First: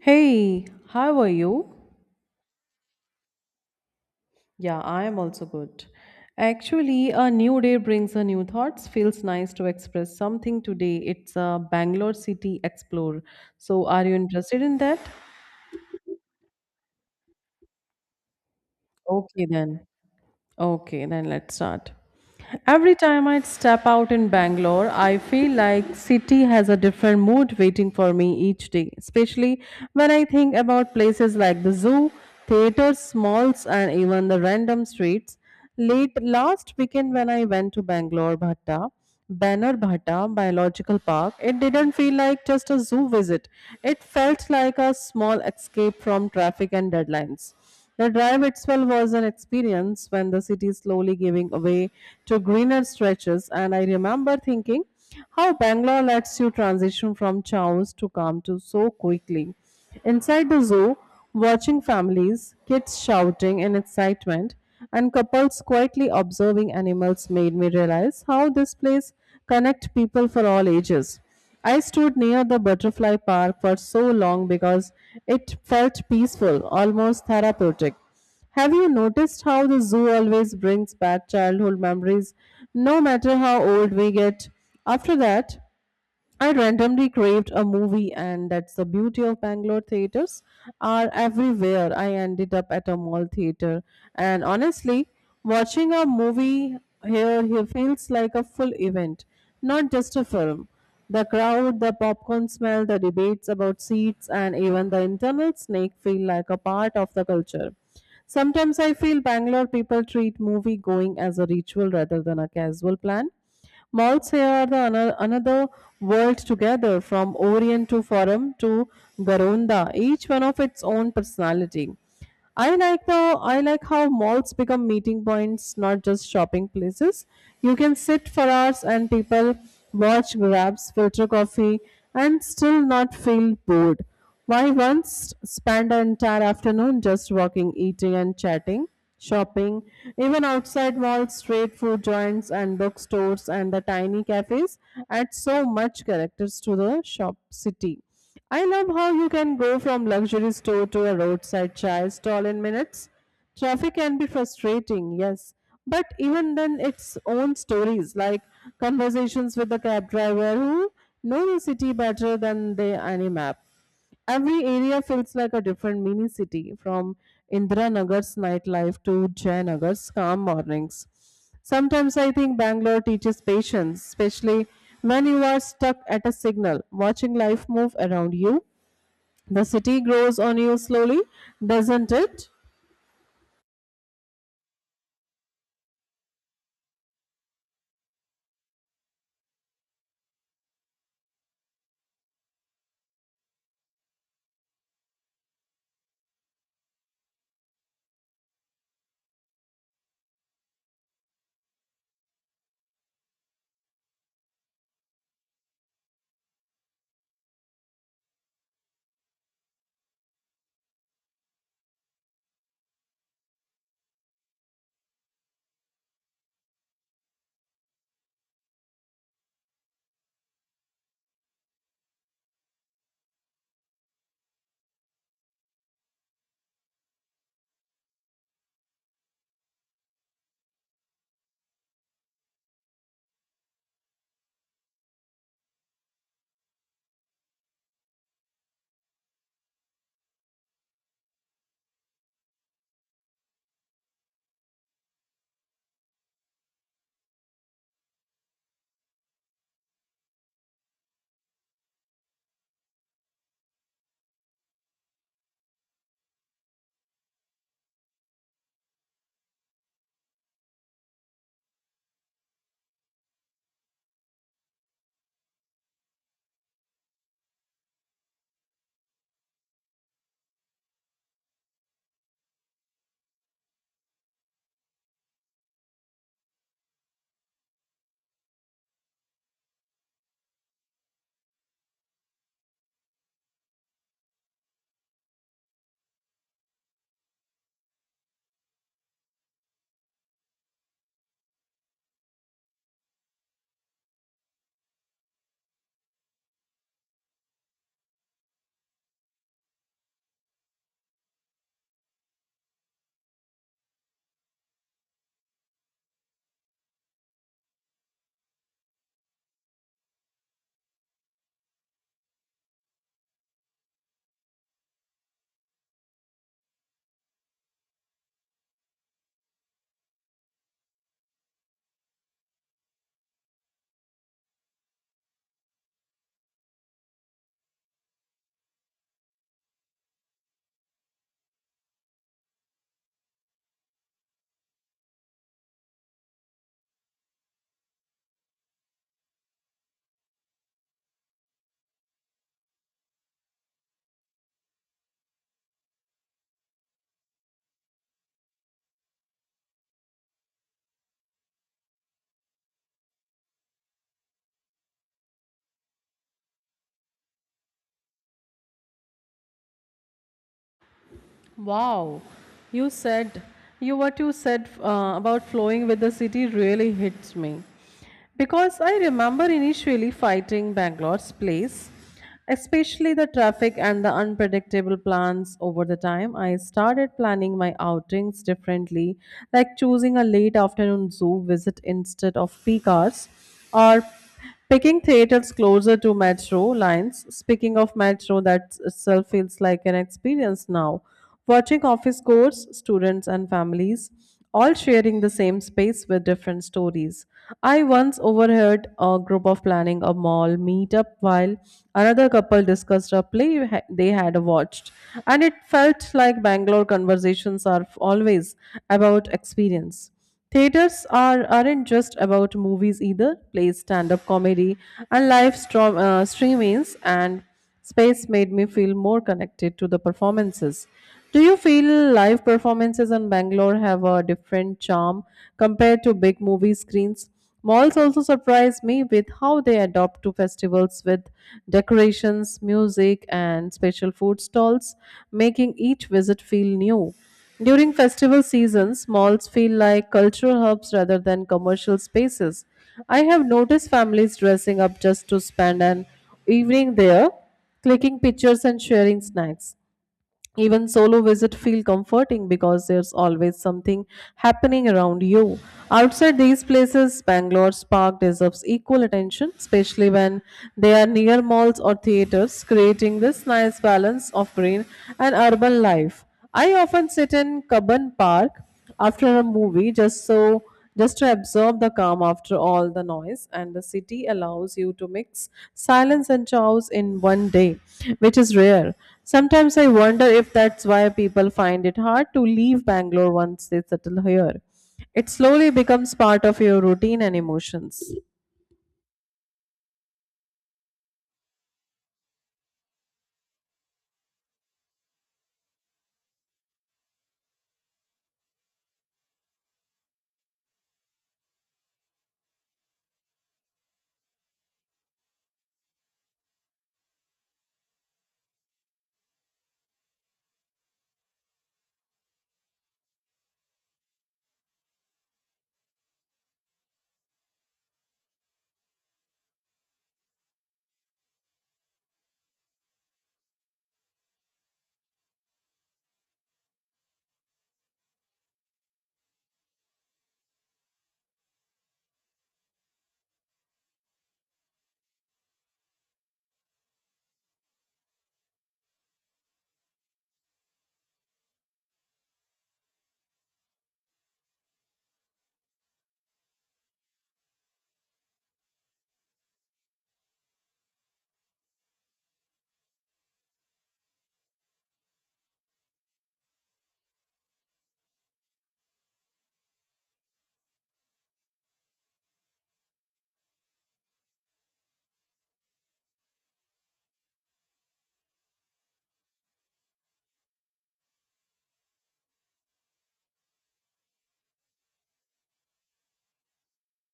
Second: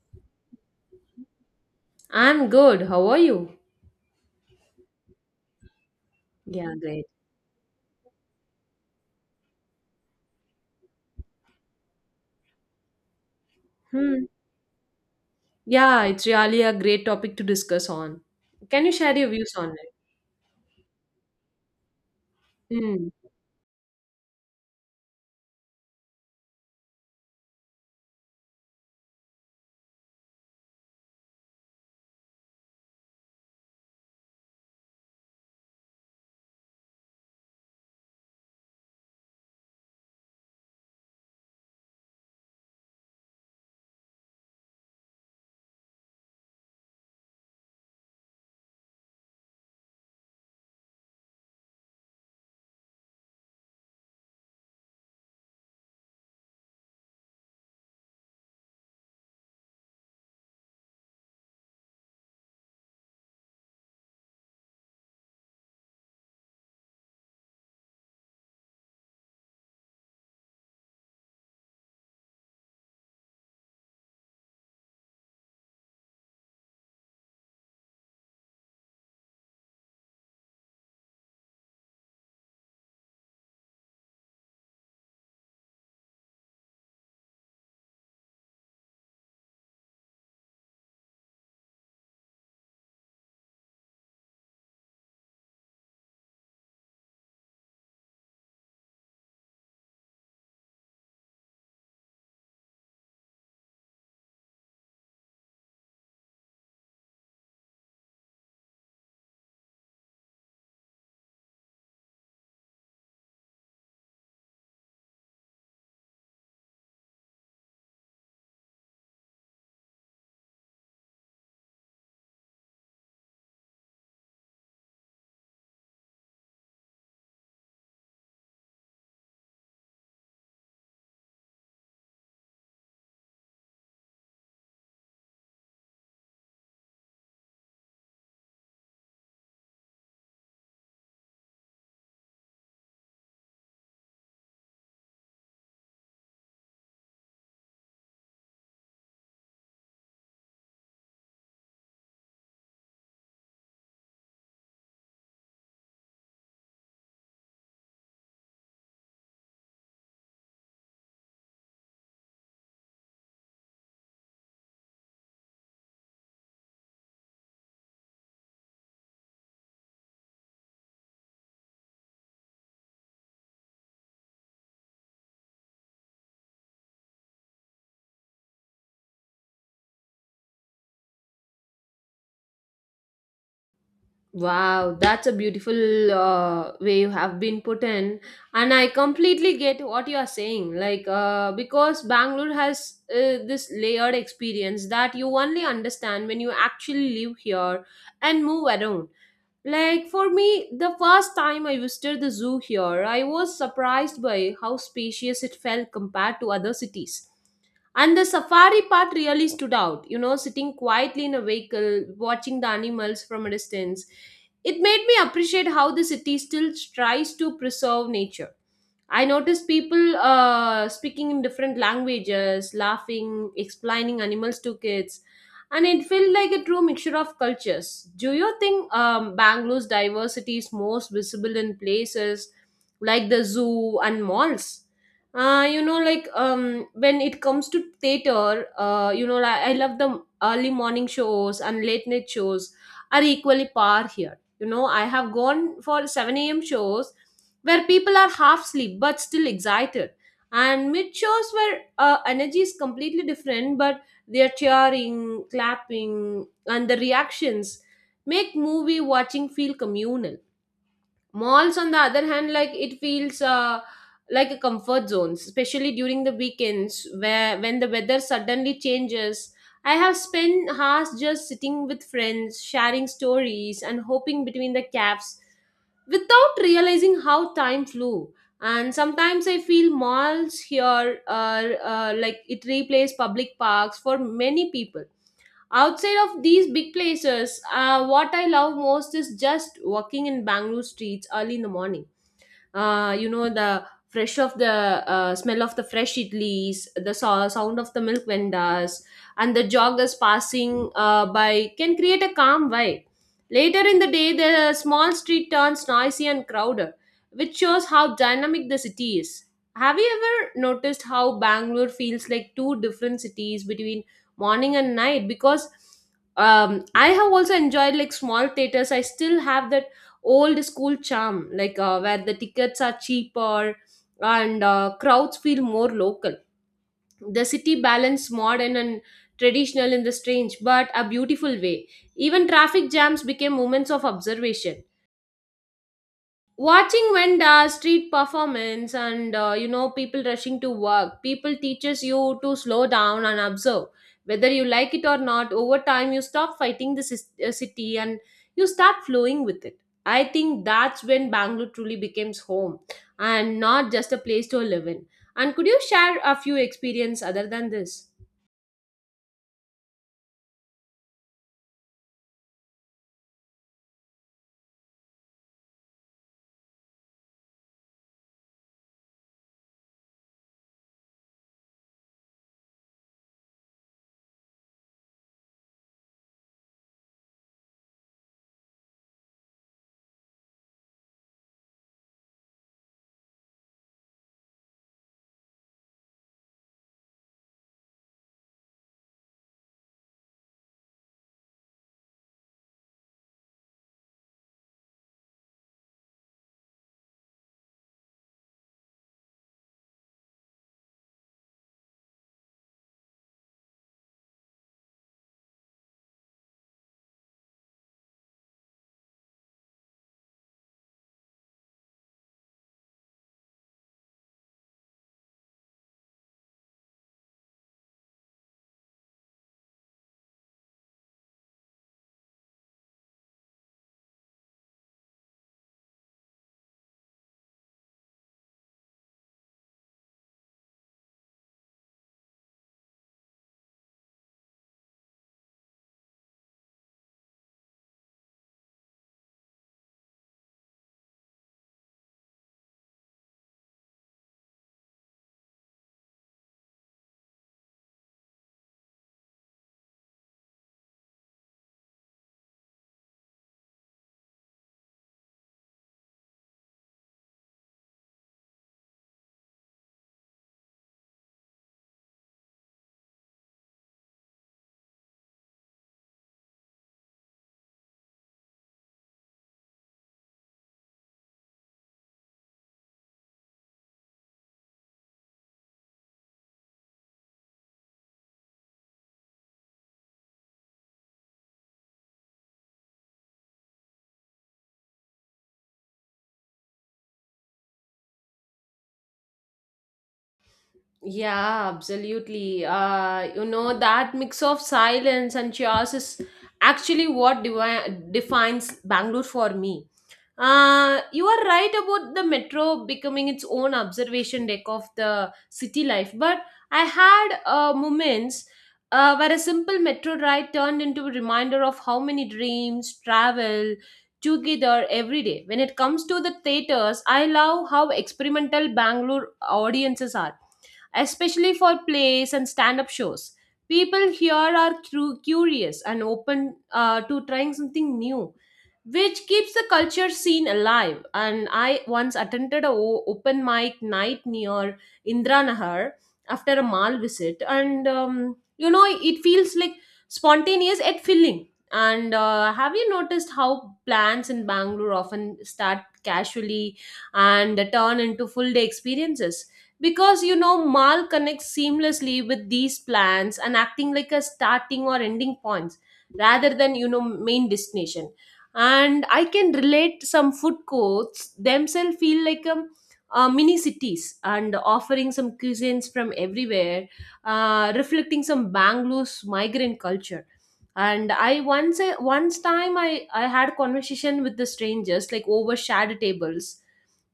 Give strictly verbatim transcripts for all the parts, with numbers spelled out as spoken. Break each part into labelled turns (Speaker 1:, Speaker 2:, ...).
Speaker 1: Hey, how are you?
Speaker 2: I'm good. How are you?
Speaker 1: Yeah, I am also good.
Speaker 2: Yeah, great.
Speaker 1: Actually, a new day brings a new thoughts. Feels nice to express something today. It's a Bangalore City Explore. So, are you
Speaker 2: Hmm.
Speaker 1: interested in that?
Speaker 2: Yeah, it's really a great topic to discuss on. Can you share your
Speaker 1: Okay,
Speaker 2: views on
Speaker 1: then.
Speaker 2: it?
Speaker 1: Okay, then let's start. Every
Speaker 2: Hmm.
Speaker 1: time I step out in Bangalore, I feel like city has a different mood waiting for me each day, especially when I think about places like the zoo, theaters, malls and even the random streets. Late last weekend when I went to Bangalore Bhatta, Banner Bhatta Biological Park, it didn't feel like just a zoo visit. It felt like a small escape from traffic and deadlines. The drive itself was an experience when the city slowly giving away to greener stretches, and I remember thinking how Bangalore lets you transition from chaos to calm to so quickly. Inside the zoo, watching families, kids shouting in excitement, and couples quietly observing animals made me realize how this place connect people for all ages. I stood near the butterfly park for so long because it felt peaceful, almost therapeutic. Have you noticed how the zoo always brings back childhood memories, no matter how old we get? After that, I randomly craved a movie, and that's the beauty of Bangalore theaters are everywhere. I ended up at a mall theater, and honestly, watching a movie here here feels like a full event, not just a film. The crowd, the popcorn smell, the debates about seats, and even the internal snake feel like a part of the culture. Sometimes I feel Bangalore people treat movie going as a ritual rather than a casual plan. Malls here are the ano- another world together, from Orient to Forum to Garonda, each one of its own personality. I like the I like how malls become meeting points, not just shopping places. You can sit for hours and people watch grabs, filter coffee, and still not feel bored. Why once spend an entire afternoon just walking, eating, and chatting, shopping, even outside malls, street food joints, and bookstores, and the tiny cafes add so much characters to the shop city. I love how you can go from luxury store to a roadside chai stall in minutes. Traffic can be frustrating, yes, but even then, its own stories like conversations with the cab driver who know the city better than they any map. Every area feels like a different mini city, from Indira Nagar's nightlife to Jayanagar's calm mornings. Sometimes I think Bangalore teaches patience, especially when you are stuck at a signal, watching life move around you. The city grows on you slowly, doesn't it?
Speaker 2: Wow, that's a beautiful uh, way you have been put in, and I completely get what you are saying. Like, uh, because Bangalore has uh, this layered experience that you only understand when you actually live here and move around. Like for me, the first time I visited the zoo here, I was surprised by how spacious it felt compared to other cities. And the safari part really stood out, you know, sitting quietly in a vehicle, watching the animals from a distance. It made me appreciate how the city still tries to preserve nature. I noticed people uh, speaking in different languages, laughing, explaining animals to kids, and it felt like a true mixture of cultures. Do you think um, Bangalore's diversity is most visible in places like the zoo and malls? Uh, you know, like um, when it comes to theater, uh, you know, like, I love the early morning shows and late night shows are equally par here. You know, I have gone for seven a m shows where people are half asleep but still excited, and mid shows where uh, energy is completely different, but their cheering, clapping, and the reactions make movie watching feel communal. Malls, on the other hand, like it feels uh, like a comfort zone, especially during the weekends where when the weather suddenly changes. I have spent hours just sitting with friends, sharing stories, and hoping between the cafes without realizing how time flew. And sometimes I feel malls here are uh, like it replaces public parks for many people. Outside of these big places, uh, what I love most is just walking in Bangalore streets early in the morning. Uh, you know, the fresh of the uh, smell of the fresh idlis, the so- sound of the milk vendors and the joggers passing uh, by can create a calm vibe. Later in the day the small street turns noisy and crowded, which shows how dynamic the city is. Have you ever noticed how Bangalore feels like two different cities between morning and night? Because um, I have also enjoyed like small theaters. I still have the old school charm, like uh, where the tickets are cheaper and uh, crowds feel more local. The city balance modern and traditional in the strange but a beautiful way. Even traffic jams became moments of observation, watching vanda street performance and uh, you know, people rushing to work, people teaches you to slow down and observe, whether you like it or not. Over time you stop fighting the sis- uh, city and you start flowing with it. I think that's when Bangalore truly becomes home, and not just a place to live in. And could you share a few experience other than this?
Speaker 1: Wow, you said you what you said uh, about flowing with the city really hits me because I remember initially fighting Bangalore's place, especially the traffic and the unpredictable plans. Over the time, I started planning my outings differently, like choosing a late afternoon zoo visit instead of peak hours, or picking theaters closer to metro lines. Speaking of metro, that itself feels like an experience now. Watching office codes, students, and families all sharing the same space with different stories. I once overheard a group of planning a mall meetup while another couple discussed a play ha- they had watched. And it felt like Bangalore conversations are f- always about experience. Theaters are, aren't just about movies either. Plays, stand up comedy, and live stro- uh, streamings and space made me feel more connected to the performances. Do you feel live performances in Bangalore have a different charm compared to big movie screens? Malls also surprise me with how they adopt to festivals with decorations, music, and special food stalls, making each visit feel new. During festival seasons, malls feel like cultural hubs rather than commercial spaces. I have noticed families dressing up just to spend an evening there, clicking pictures and sharing snacks. Even solo visit feel comforting because there's always something happening around you. Outside these places, Bangalore's park deserves equal attention, especially when they are near malls or theaters, creating this nice balance of green and urban life. I often sit in Kaban Park after a movie just so just to absorb the calm after all the noise, and the city allows you to mix silence and chaos in one day, which is rare. Sometimes I wonder if that's why people find it hard to leave Bangalore once they settle here. It slowly becomes part of your routine and emotions.
Speaker 2: Yeah, absolutely. Uh, you know, that mix of silence and chaos is actually what devi- defines Bangalore for me. Uh, you are right about the metro becoming its own observation deck of the city life, but I had uh, moments uh, where a simple metro ride turned into a reminder of how many dreams travel together every day. When it comes to the theaters, I love how experimental Bangalore audiences are, especially for plays and stand up shows. People here are cu- curious and open uh, to trying something new, which keeps the culture scene alive. And I once attended a o- open mic night near Indranahar after a mall visit, and um, you know it feels like spontaneous yet filling. And uh, have you noticed how plans in Bangalore often start casually and turn into full day experiences? Because you know, mall connects seamlessly with these plans and acting like a starting or ending points, rather than you know main destination. And I can relate, some food courts themselves feel like um, uh, mini cities and offering some cuisines from everywhere, uh, reflecting some Bangalore's migrant culture. And I once uh, once time i i had conversation with the strangers like over shared tables.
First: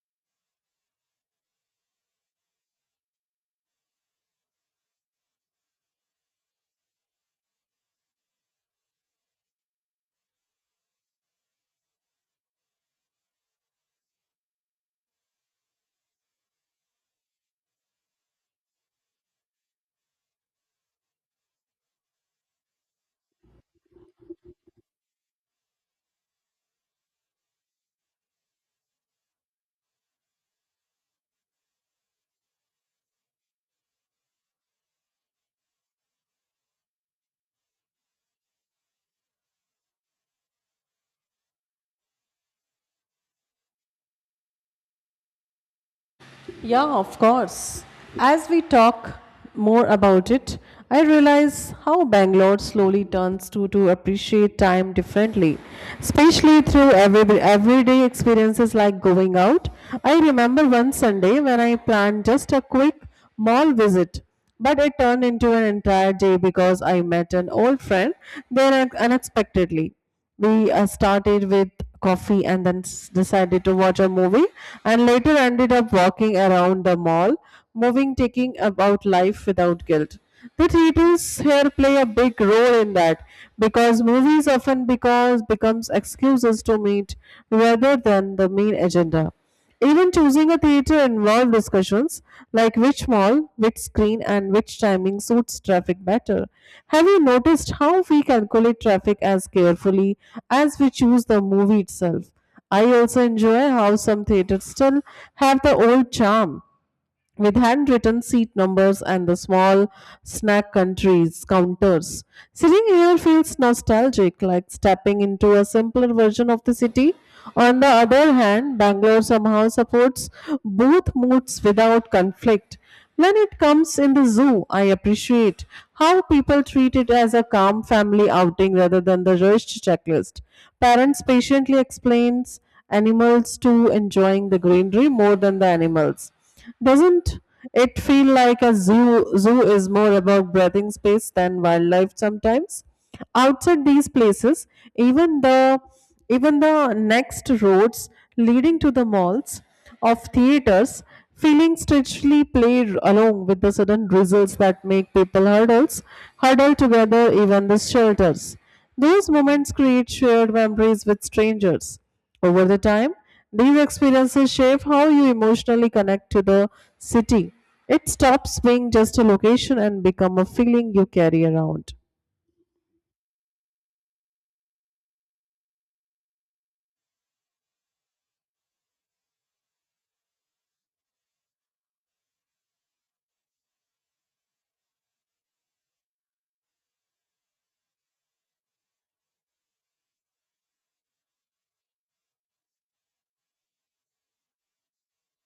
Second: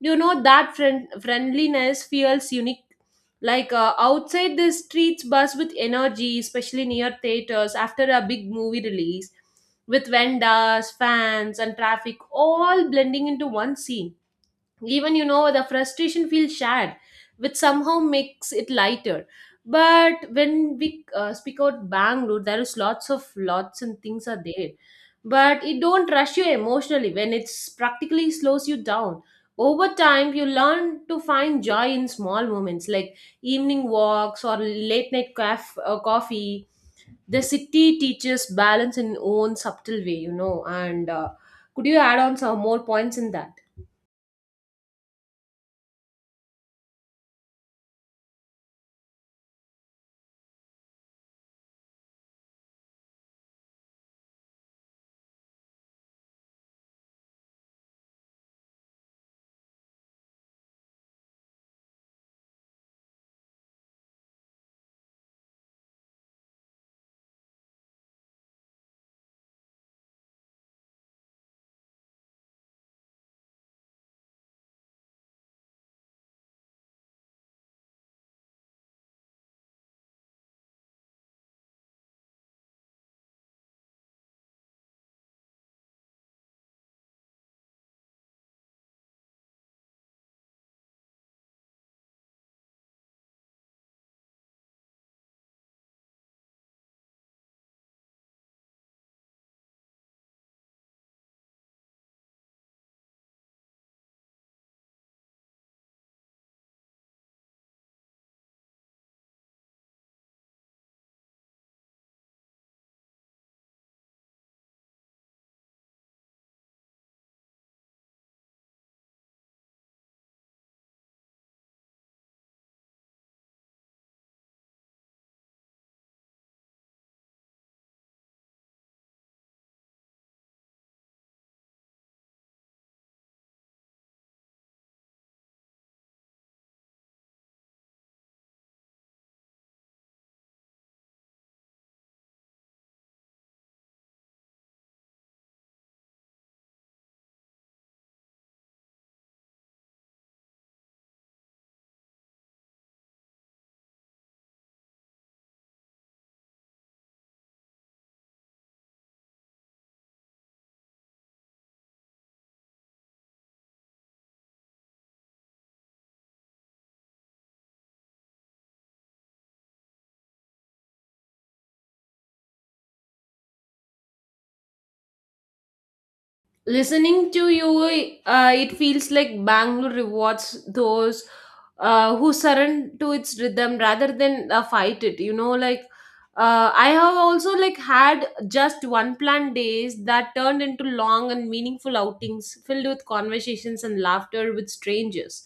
Speaker 2: You know, that friend, friendliness feels unique. Like uh, outside the streets buzz with energy, especially near theaters after a big movie release, with vendors, fans, and traffic all blending into one scene. Even you know, the frustration feels shared, which somehow makes it lighter. But when we uh, speak out Bangalore, there is lots of lots and things are there, but it don't rush you emotionally when it's practically slows you down. Over time, you learn to find joy in small moments like evening walks or late night caf- uh, coffee. The city teaches balance in own subtle way, you know. And uh, could you add on some more points in that?
Speaker 1: Yeah, of course. As we talk more about it, I realize how Bangalore slowly turns to to appreciate time differently, especially through every, everyday experiences like going out. I remember one Sunday when I planned just a quick mall visit, but it turned into an entire day because I met an old friend there un- unexpectedly. We uh, started with coffee, and then s- decided to watch a movie and later ended up walking around the mall, moving, taking about life without guilt. The titles here play a big role in that because movies often because becomes excuses to meet rather than the main agenda. Even choosing a theater involved discussions like which mall, which screen, and which timing suits traffic better. Have you noticed how we calculate traffic as carefully as we choose the movie itself? I also enjoy how some theaters still have the old charm, with handwritten seat numbers and the small snack countries counters. Sitting here feels nostalgic, like stepping into a simpler version of the city. On the other hand, Bangalore somehow supports both moods without conflict. When it comes in the zoo, I appreciate how people treat it as a calm family outing rather than the rushed checklist. Parents patiently explains animals to enjoying the greenery more than the animals. Doesn't it feel like a zoo zoo is more about breathing space than wildlife sometimes? Outside these places, even the even the next roads leading to the malls of theaters feeling strangely play along with the sudden drizzles that make people hurdles huddle together even the shelters. Those moments create shared memories with strangers. Over the time, these experiences shape how you emotionally connect to the city. It stops being just a location and become a feeling you carry around.
Speaker 2: Listening to you, uh, it feels like Bangalore rewards those uh, who surrender to its rhythm rather than uh, fight it. You know, like uh, I have also like had just one planned days that turned into long and meaningful outings filled with conversations and laughter with strangers.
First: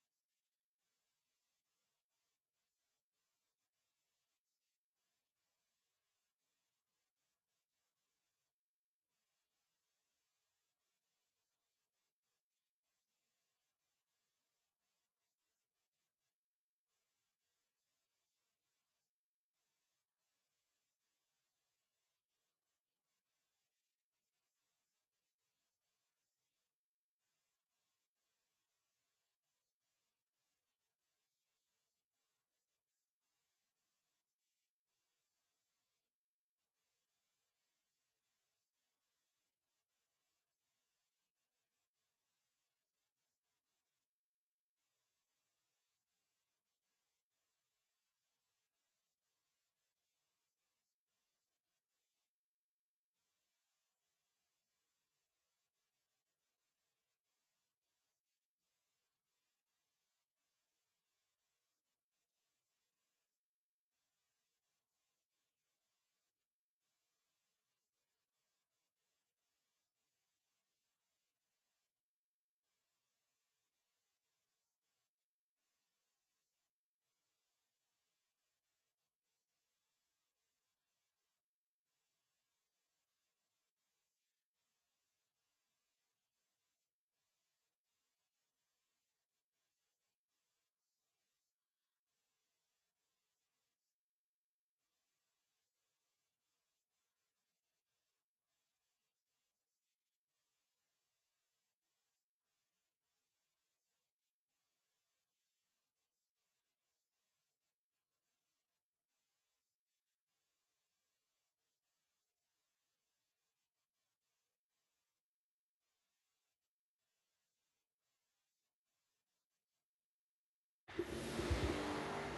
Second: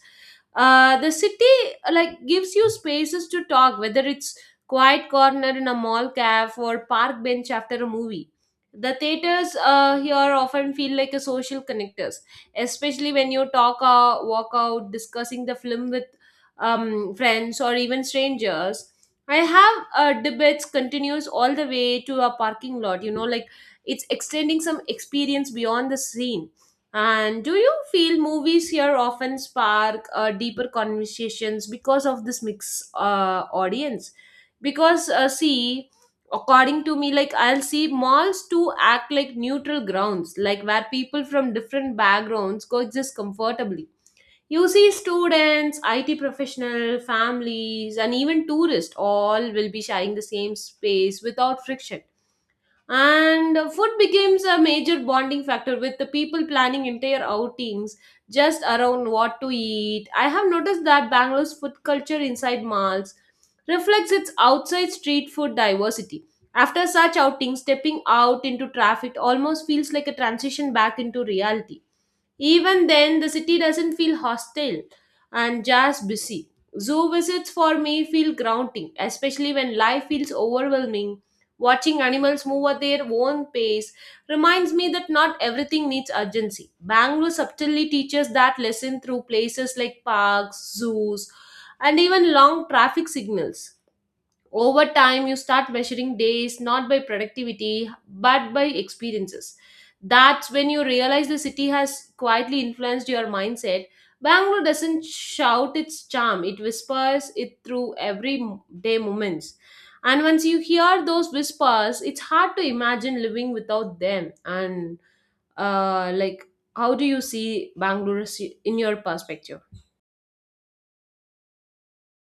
Speaker 2: Uh, the city uh, like gives you spaces to talk, whether it's quiet corner in a mall cafe or park bench after a movie. The theaters uh, here often feel like a social connectors, especially when you talk or walk out discussing the film with um, friends or even strangers. I have uh, debates continues all the way to a parking lot. You know, like it's extending some experience beyond the scene. And do you feel movies here often spark uh, deeper conversations because of this mix uh, audience? Because uh, see, according to me like I'll see malls to act like neutral grounds, like where people from different backgrounds coexist comfortably. You see, students, it professional families, and even tourists all will be sharing the same space without friction. And uh, food becomes a major bonding factor with the people planning entire outings just around what to eat. I have noticed that Bangalore's food culture inside malls reflects its outside street food diversity. After such outings, stepping out into traffic almost feels like a transition back into reality. Even then, the city doesn't feel hostile and just busy. Zoo visits for me feel grounding, especially when life feels overwhelming. Watching animals move at their own pace reminds me that not everything needs urgency. Bangalore subtly teaches that lesson through places like parks, zoos, and even long traffic signals. Over time, you start measuring days not by productivity but by experiences. That's when you realize the city has quietly influenced your mindset. Bangalore doesn't shout its charm, it whispers it through everyday moments. And once you hear those whispers, it's hard to imagine living without them. And uh, like, how do you see Bangalore si, in your perspective?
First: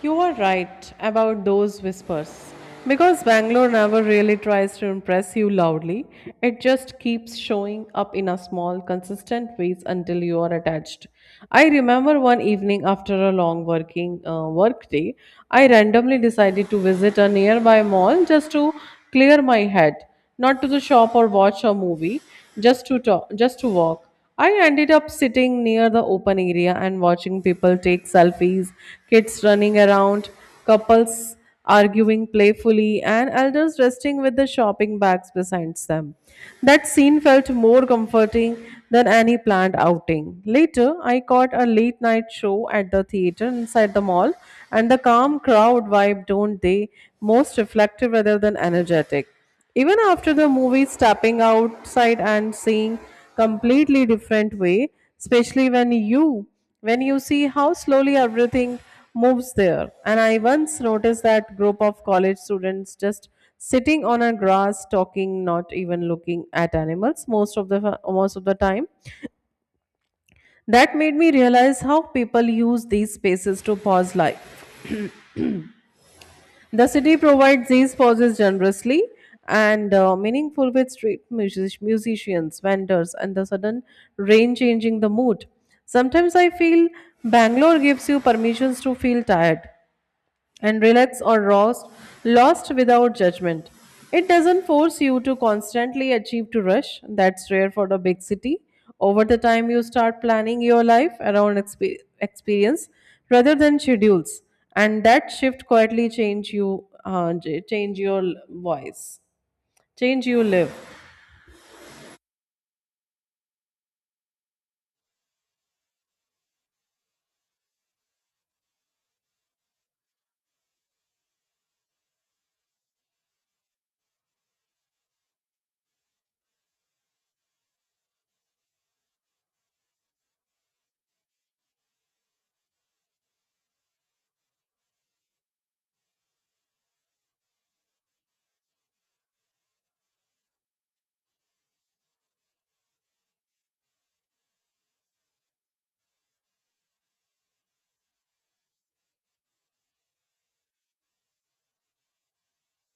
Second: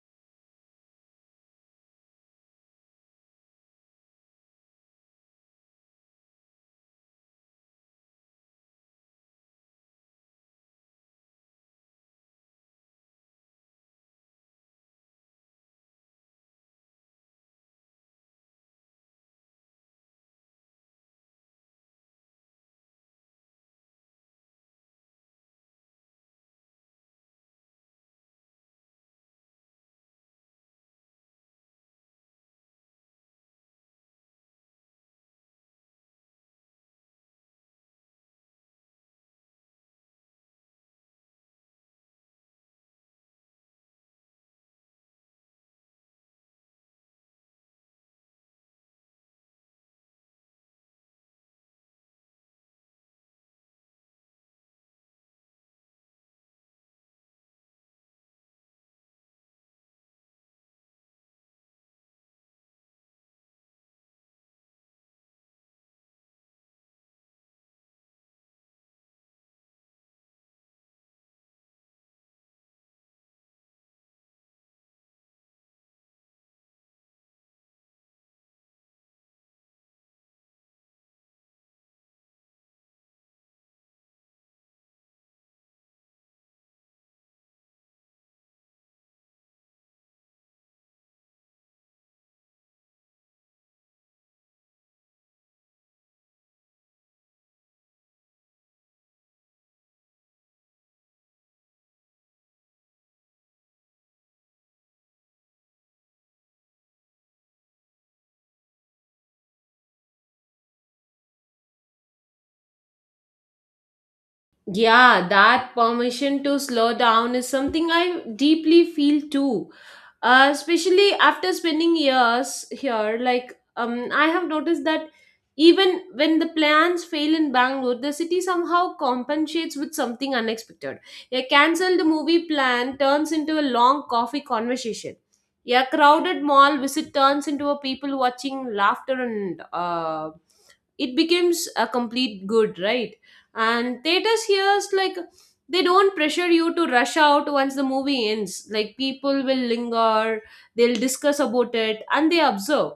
Speaker 1: You are right about those whispers. Because Bangalore never really tries to impress you loudly, it just keeps showing up in a small, consistent ways until you are attached. I remember one evening after a long working uh, work day, I randomly decided to visit a nearby mall just to clear my head, not to the shop or watch a movie, just to talk, just to walk. I ended up sitting near the open area and watching people take selfies, kids running around, couples arguing playfully, and elders resting with the shopping bags beside them. That scene felt more comforting than any planned outing. Later, I caught a late night show at the theater inside the mall, and the calm crowd vibe don't they most reflective rather than energetic. Even after the movie, stepping outside and seeing completely different way, especially when you when you see how slowly everything moves there. And I once noticed that group of college students just sitting on a grass talking, not even looking at animals most of the most of the time. That made me realize how people use these spaces to pause life. The city provides these pauses generously and uh, meaningful with street music- musicians, vendors, and the sudden rain changing the mood. Sometimes I feel Bangalore gives you permissions to feel tired and relax or roast, lost without judgment. It doesn't force you to constantly achieve to rush. That's rare for the big city. Over the time, you start planning your life around expe- experience rather than schedules, and that shift quietly change you, uh, j- change your l- voice, change you live.
Speaker 2: Yeah, that permission to slow down is something I deeply feel too. Uh, especially after spending years here, like um, I have noticed that even when the plans fail in Bangalore, the city somehow compensates with something unexpected. A cancelled movie plan turns into a long coffee conversation. A crowded mall visit turns into a people watching laughter, and uh, it becomes a complete good, right? And theaters here is like they don't pressure you to rush out once the movie ends, like people will linger, they'll discuss about it and they observe.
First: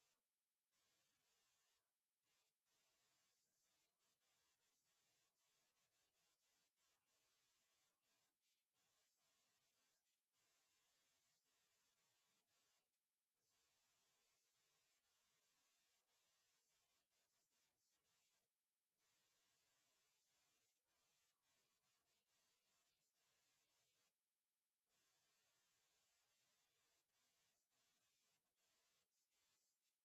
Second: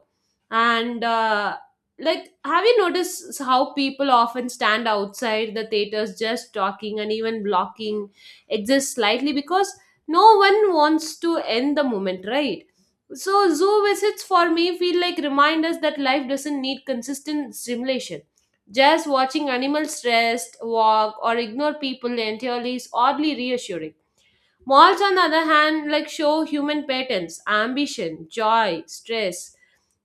Speaker 2: And uh, like have you noticed how people often stand outside the theaters just talking and even blocking exists slightly because no one wants to end the moment, right? So zoo visits for me feel like reminders that life doesn't need consistent stimulation, just watching animals rest, walk, or ignore people entirely is oddly reassuring. Malls, on the other hand, like show human patterns, ambition, joy, stress,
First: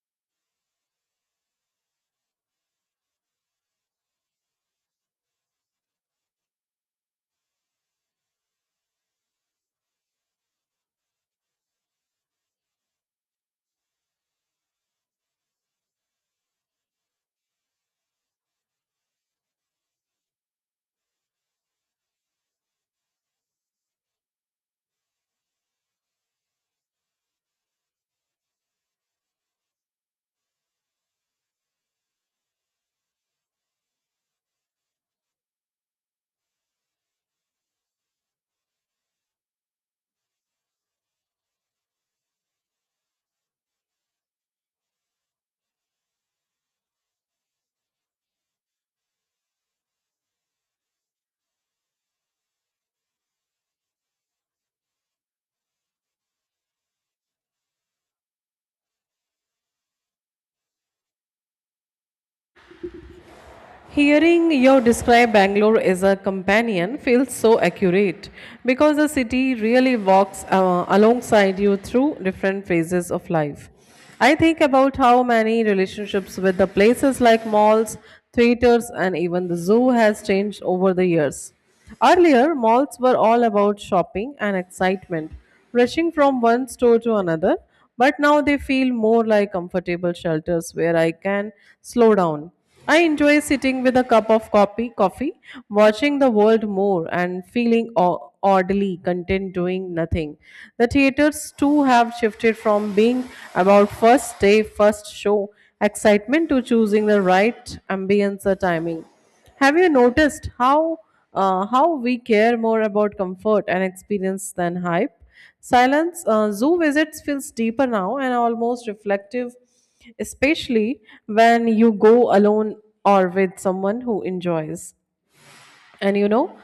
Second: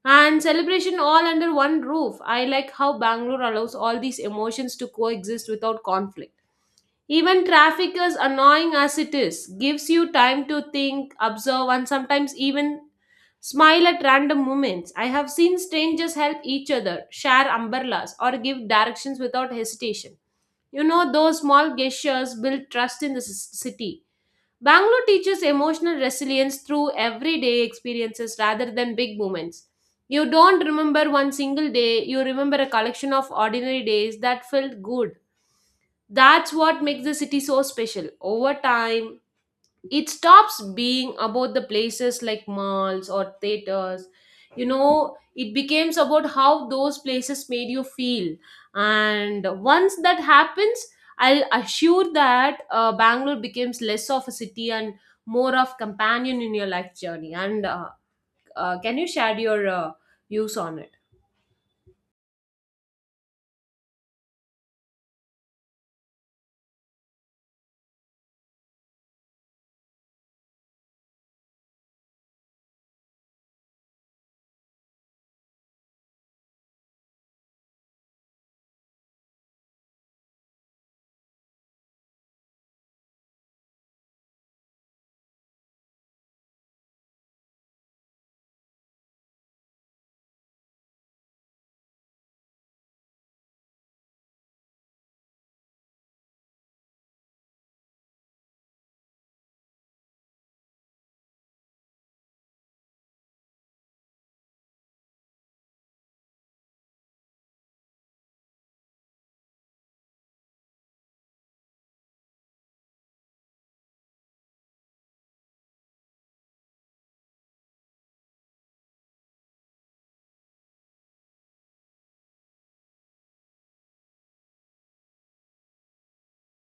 Speaker 2: and celebration all under one roof. I like how Bangalore allows all these emotions to coexist without conflict. Even traffic, as annoying as it is, gives you time to think, observe, and sometimes even smile at random moments. I have seen strangers help each other, share umbrellas, or give directions without hesitation. You know, those small gestures build trust in the s- city. Bangalore teaches emotional resilience through everyday experiences rather than big moments. You don't remember one single day, you remember a collection of ordinary days that felt good. That's what makes the city so special. Over time, it stops being about the places like malls or theaters. You know, it becomes about how those places made you feel. And once that happens, I'll assure that uh, Bangalore becomes less of a city and more of companion in your life journey. And uh, uh, can you share your uh, views on it?
Speaker 1: Hearing you describe Bangalore as a companion feels so accurate because the city really walks uh, alongside you through different phases of life. I think about how many relationships with the places like malls, theaters, and even the zoo has changed over the years. Earlier, malls were all about shopping and excitement, rushing from one store to another, but now they feel more like comfortable shelters where I can slow down. I enjoy sitting with a cup of coffee, coffee, watching the world more and feeling o- oddly content doing nothing. The theaters too have shifted from being about first day, first show excitement to choosing the right ambience or timing. Have you noticed how uh, how we care more about comfort and experience than hype? Silence, uh, zoo visits feels deeper now and almost reflective, especially when you go alone or with someone who enjoys. And you know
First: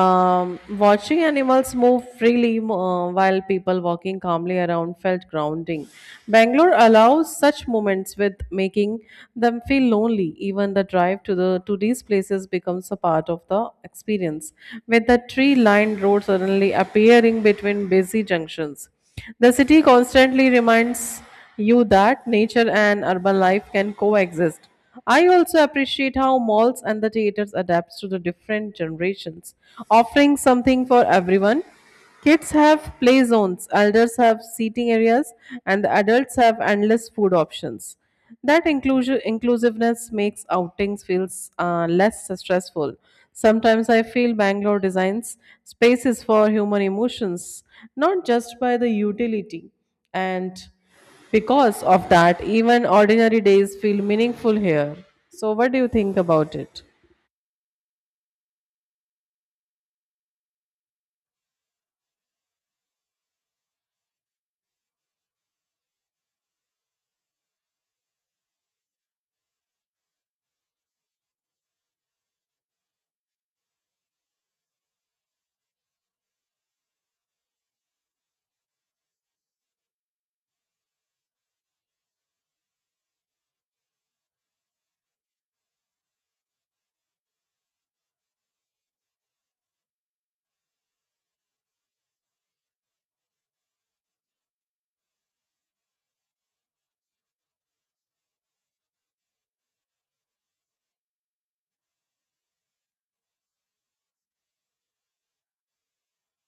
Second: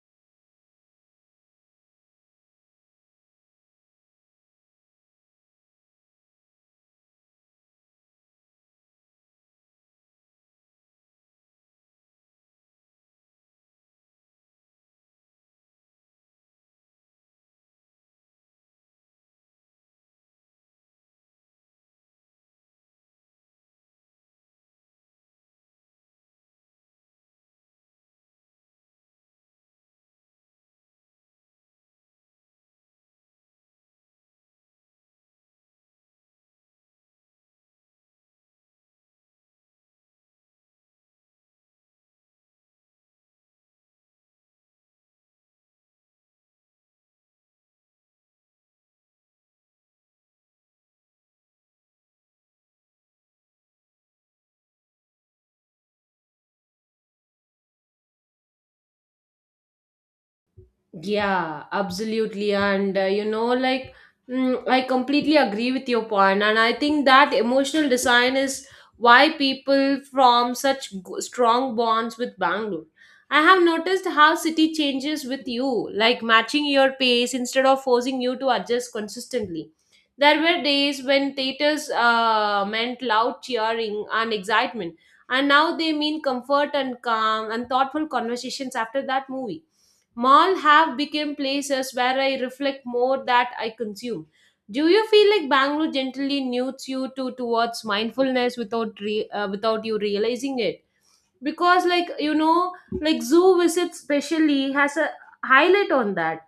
Speaker 1: um, Watching animals move freely uh, while people walking calmly around felt grounding. Bangalore allows such moments with making them feel lonely. Even the drive to the to these places becomes a part of the experience, with the tree lined road suddenly appearing between busy junctions. The city constantly reminds you that nature and urban life can coexist. I also appreciate how malls and the theaters adapt to the different generations, offering something for everyone. Kids have play zones, elders have seating areas, and the adults have endless food options. That inclusion inclusiveness makes outings feels uh, less stressful. Sometimes I feel Bangalore designs spaces for human emotions, not just by the utility. And because of that, even ordinary days feel meaningful here. So, what do you think about it?
Speaker 2: Yeah, absolutely. And uh, you know, like, mm, I completely agree with your point. And I think that emotional design is why people form such g- strong bonds with Bangalore. I have noticed how city changes with you, like matching your pace instead of forcing you to adjust consistently. There were days when theaters uh, meant loud cheering and excitement, and now they mean comfort and calm and thoughtful conversations after that movie. Mall have become places where I reflect more that I consume. Do you feel like Bangalore gently nudges you to towards mindfulness without re- uh, without you realizing it? Because like you know, like zoo visits specially has a highlight on that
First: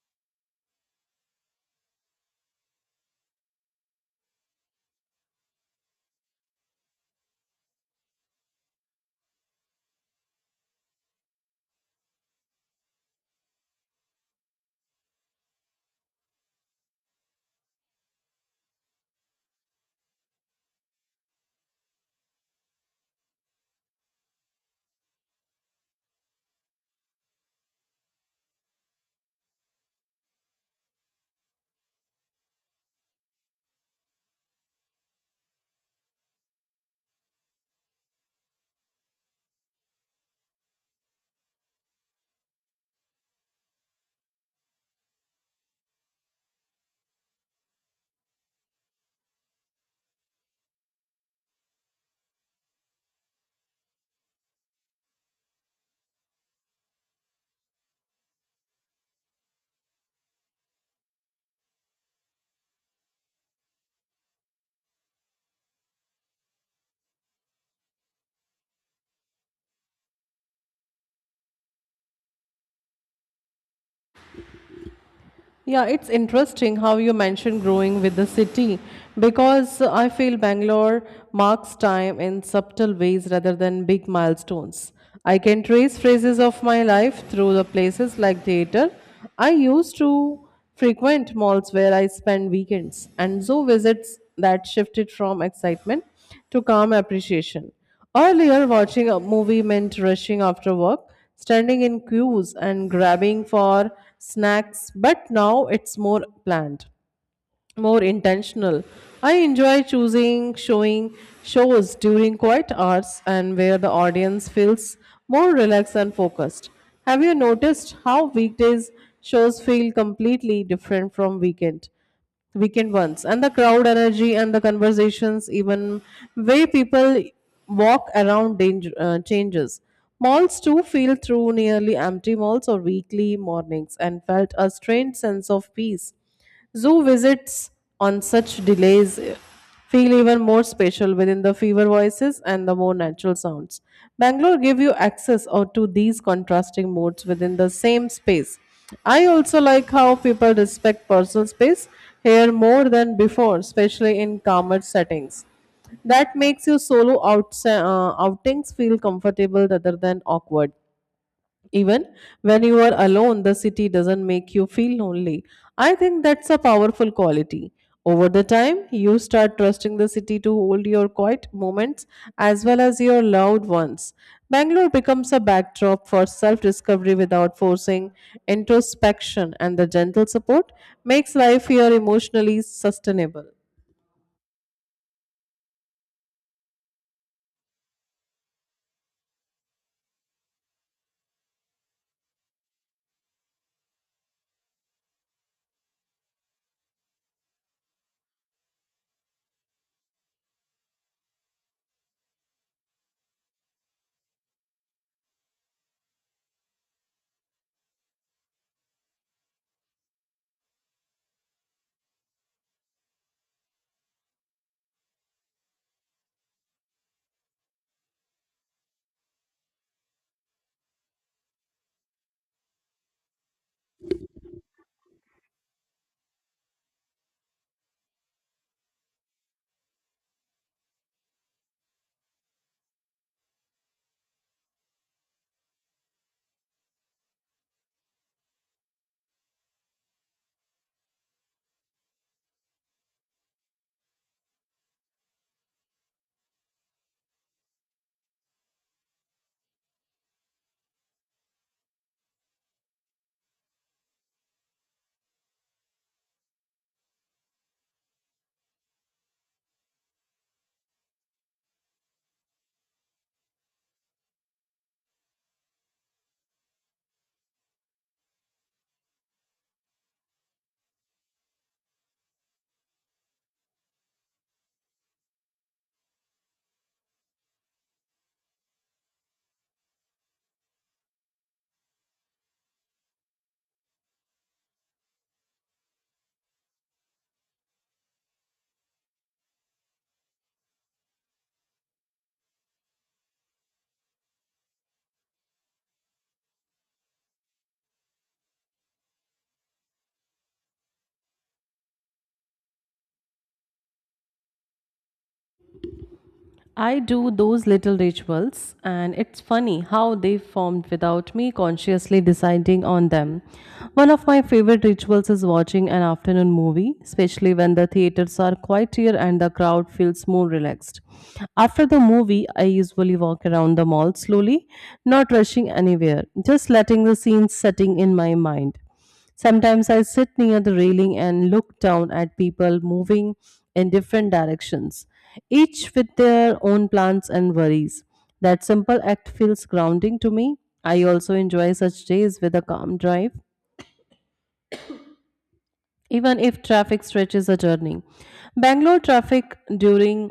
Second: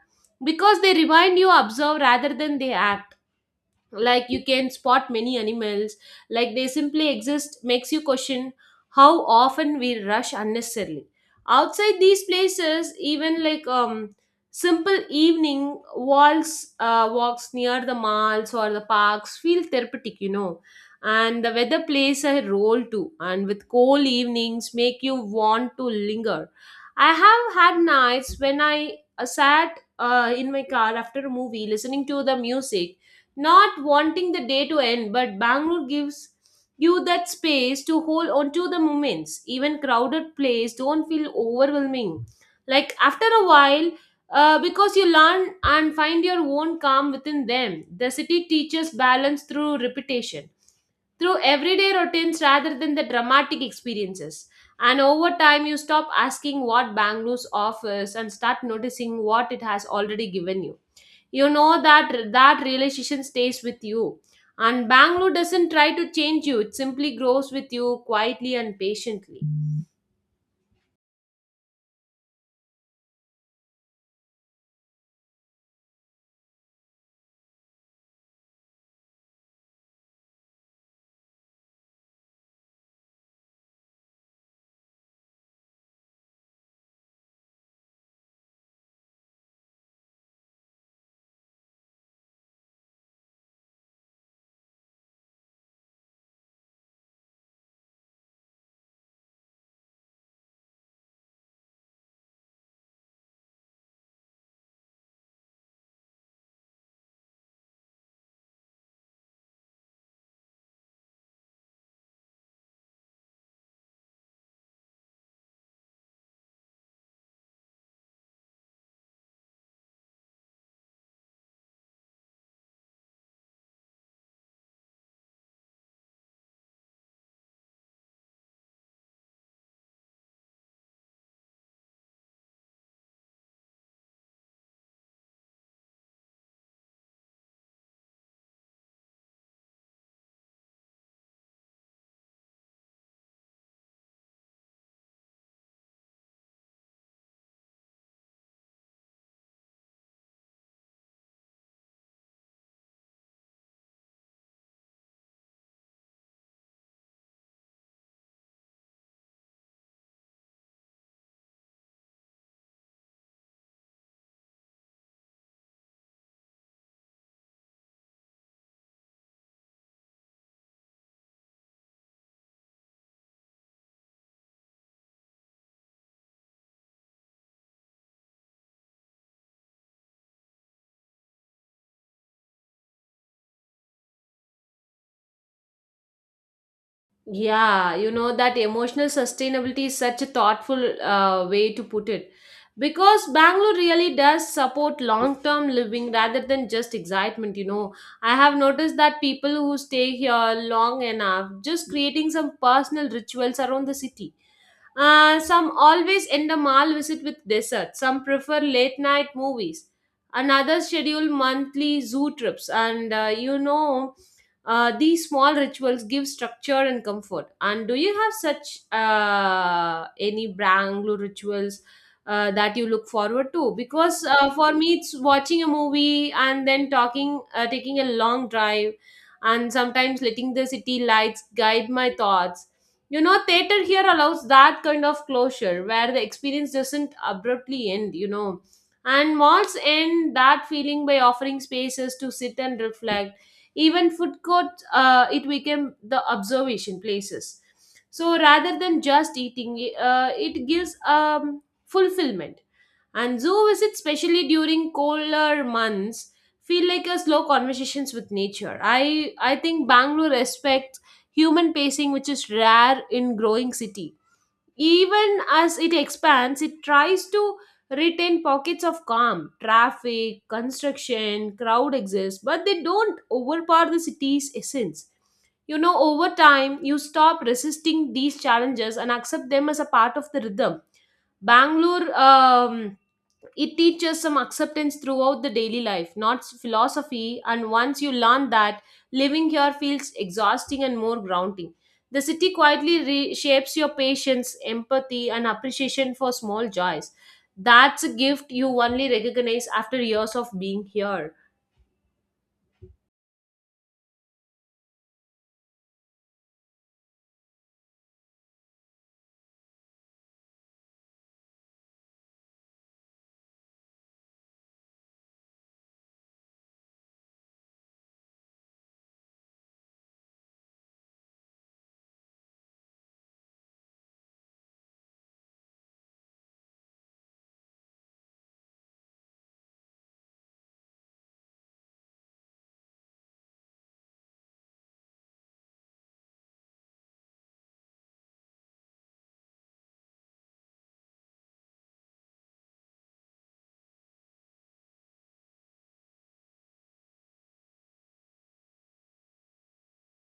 Speaker 2: because they remind you observe rather than they act, like you can spot many animals like they simply exist makes you question how often we rush unnecessarily outside these places, even like um simple evening walks uh, walks near the malls or the parks feel therapeutic you know And the weather plays a role too, and with cold evenings make you want to linger. I have had nights when i uh, sat uh, in my car after a movie listening to the music, not wanting the day to end, but Bangalore gives you that space to hold on to the moments. Even crowded places don't feel overwhelming. Like after a while, uh, because you learn and find your own calm within them. The city teaches balance through repetition, through everyday routines rather than the dramatic experiences. And over time, you stop asking what Bangalore's offers and start noticing what it has already given you. You know, that that realization stays with you, and Bangalore doesn't try to change you, it simply grows with you quietly and patiently.
Speaker 1: Yeah, it's interesting how you mentioned growing with the city, because I feel Bangalore marks time in subtle ways rather than big milestones. I can trace phases of my life through the places like theater. I used to frequent malls where I spend weekends, and zoo visits that shifted from excitement to calm appreciation. Earlier, watching a movie meant rushing after work, standing in queues, and grabbing for snacks, but now it's more planned, more intentional. I enjoy choosing showing shows during quiet hours, and where the audience feels more relaxed and focused. Have you noticed how weekdays shows feel completely different from weekend weekend ones, and the crowd energy and the conversations, even way people walk around danger, uh, changes. Malls too feel through nearly empty malls or weekly mornings, and felt a strange sense of peace. Zoo visits on such delays feel even more special within the fever voices and the more natural sounds. Bangalore give you access or to these contrasting moods within the same space. I also like how people respect personal space here more than before, especially in calmer settings. That makes your solo outs- uh, outings feel comfortable rather than awkward. Even when you are alone, the city doesn't make you feel lonely. I think that's a powerful quality. Over the time, you start trusting the city to hold your quiet moments as well as your loud ones. Bangalore becomes a backdrop for self discovery without forcing, introspection, and the gentle support makes life here emotionally sustainable.
Speaker 2: Yeah, you know that emotional sustainability is such a thoughtful uh, way to put it because Bangalore really does support long term living rather than just excitement. You know, I have noticed that people who stay here long enough just creating some personal rituals around the city. Uh, some always end a mall visit with dessert, some prefer late night movies, and others schedule monthly zoo trips, and uh, you know uh, these small rituals give structure and comfort. And do you have such uh, any Bangalore rituals uh, that you look forward to? Because uh, for me, it's watching a movie and then talking, uh, taking a long drive, and sometimes letting the city lights guide my thoughts. You know, theater here allows that kind of closure where the experience doesn't abruptly end. You know, and malls end that feeling by offering spaces to sit and reflect. Even food courts, uh, it became the observation places. So rather than just eating, uh, it gives um, fulfillment. And zoo visits, especially during colder months, feel like a slow conversations with nature. I I think Bangalore respects human pacing, which is rare in growing city. Even as it expands, it tries to retain pockets of calm. Traffic, construction, crowd exist, but they don't overpower the city's essence. You know, over time, you stop resisting these challenges and accept them as a part of the rhythm. Bangalore um, it teaches some acceptance throughout the daily life, not s- philosophy. And once you learn that, living here feels exhausting and more grounding. The city quietly reshapes your patience, empathy, and appreciation for small joys. That's a gift you only recognize after years of being here.
Speaker 1: I do those little rituals, and it's funny how they formed without me consciously deciding on them. One of my favorite rituals is watching an afternoon movie, especially when the theaters are quieter and the crowd feels more relaxed. After the movie, I usually walk around the mall slowly, not rushing anywhere, just letting the scenes setting in my mind. Sometimes I sit near the railing and look down at people moving in different directions, each with their own plans and worries. That simple act feels grounding to me. I also enjoy such days with a calm drive, even if traffic stretches a journey. Bangalore traffic during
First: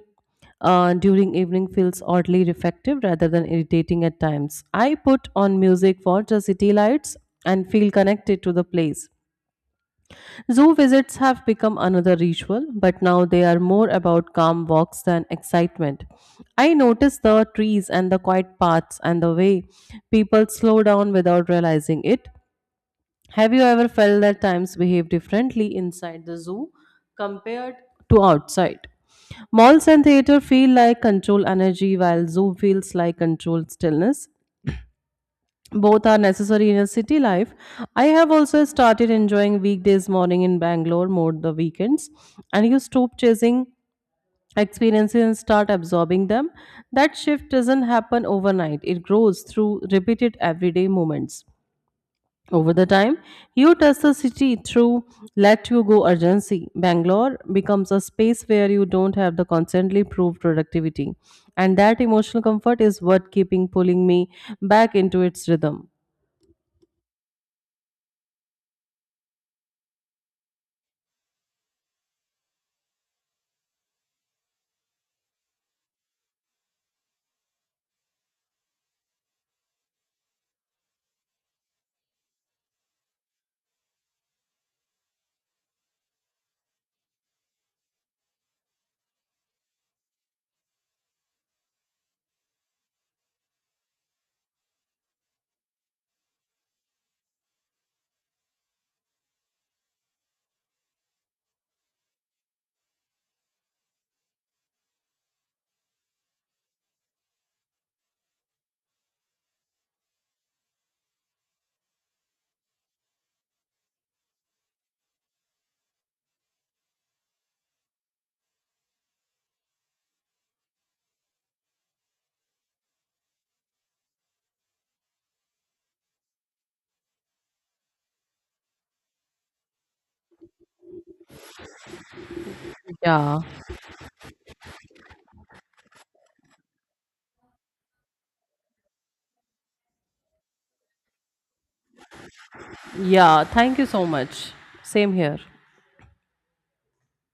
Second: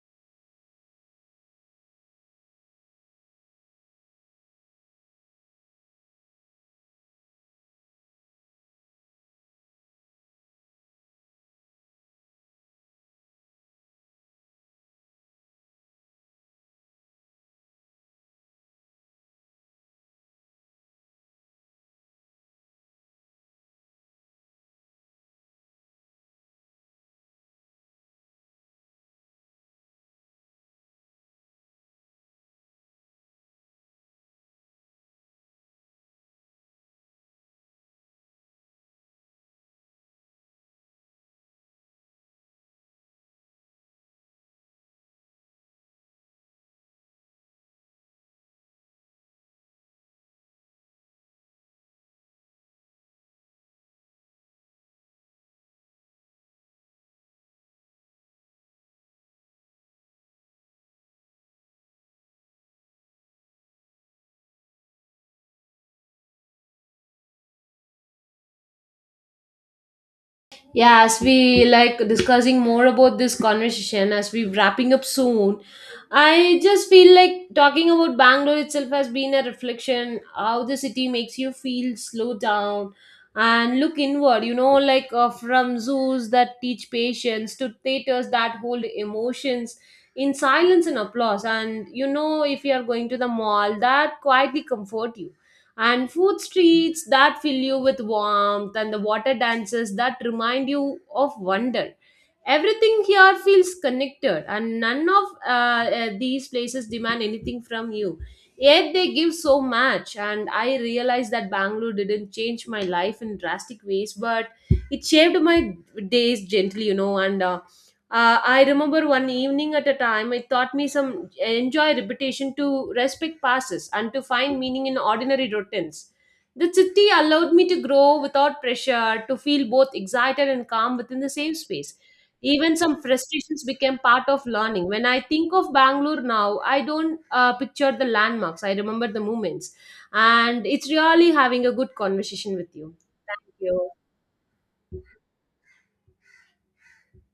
Speaker 1: uh, during evening feels oddly reflective rather than irritating at times. I put on music for the city lights and feel connected to the place. Zoo visits have become another ritual, but now they are more about calm walks than excitement. I notice the trees and the quiet paths and the way people slow down without realizing it. Have you ever felt that times behave differently inside the zoo compared to outside? Malls and theater feel like control energy, while zoo feels like controlled stillness. Both are necessary in a city life. I have also started enjoying weekdays morning in Bangalore more the weekends, and you stop chasing experiences and start absorbing them. That shift doesn't happen overnight, it grows through repeated everyday moments. Over the time, you touch the city through let you go urgency. Bangalore becomes a space where you don't have the constantly proved productivity, and that emotional comfort is what keeping pulling me back into its rhythm.
Speaker 2: Yeah, as we like discussing more about this conversation, as we wrapping up soon, I just feel like talking about Bangalore itself has been a reflection how the city makes you feel slow down and look inward. You know, like uh, from zoos that teach patience, to theaters that hold emotions in silence and applause, and you know, if you are going to the mall that quietly comfort you, and food streets that fill you with warmth, and the water dances that remind you of wonder, everything here feels connected, and none of uh, uh, these places demand anything from you, yet they give so much. And I realized that Bangalore didn't change my life in drastic ways, but it shaped my days gently, you know. And uh, uh, I remember one evening at a time, it taught me some enjoy repetition, to respect passes, and to find meaning in ordinary routines. The city allowed me to grow without pressure, to feel both excited and calm within the same space. Even some
Speaker 1: Yeah.
Speaker 2: frustrations became part of learning. When I think of Bangalore now, I don't uh, picture the landmarks. I remember the moments. And it's really having a good conversation with you.
Speaker 1: Yeah,
Speaker 2: Thank
Speaker 1: thank you
Speaker 2: you.
Speaker 1: so much. Same here.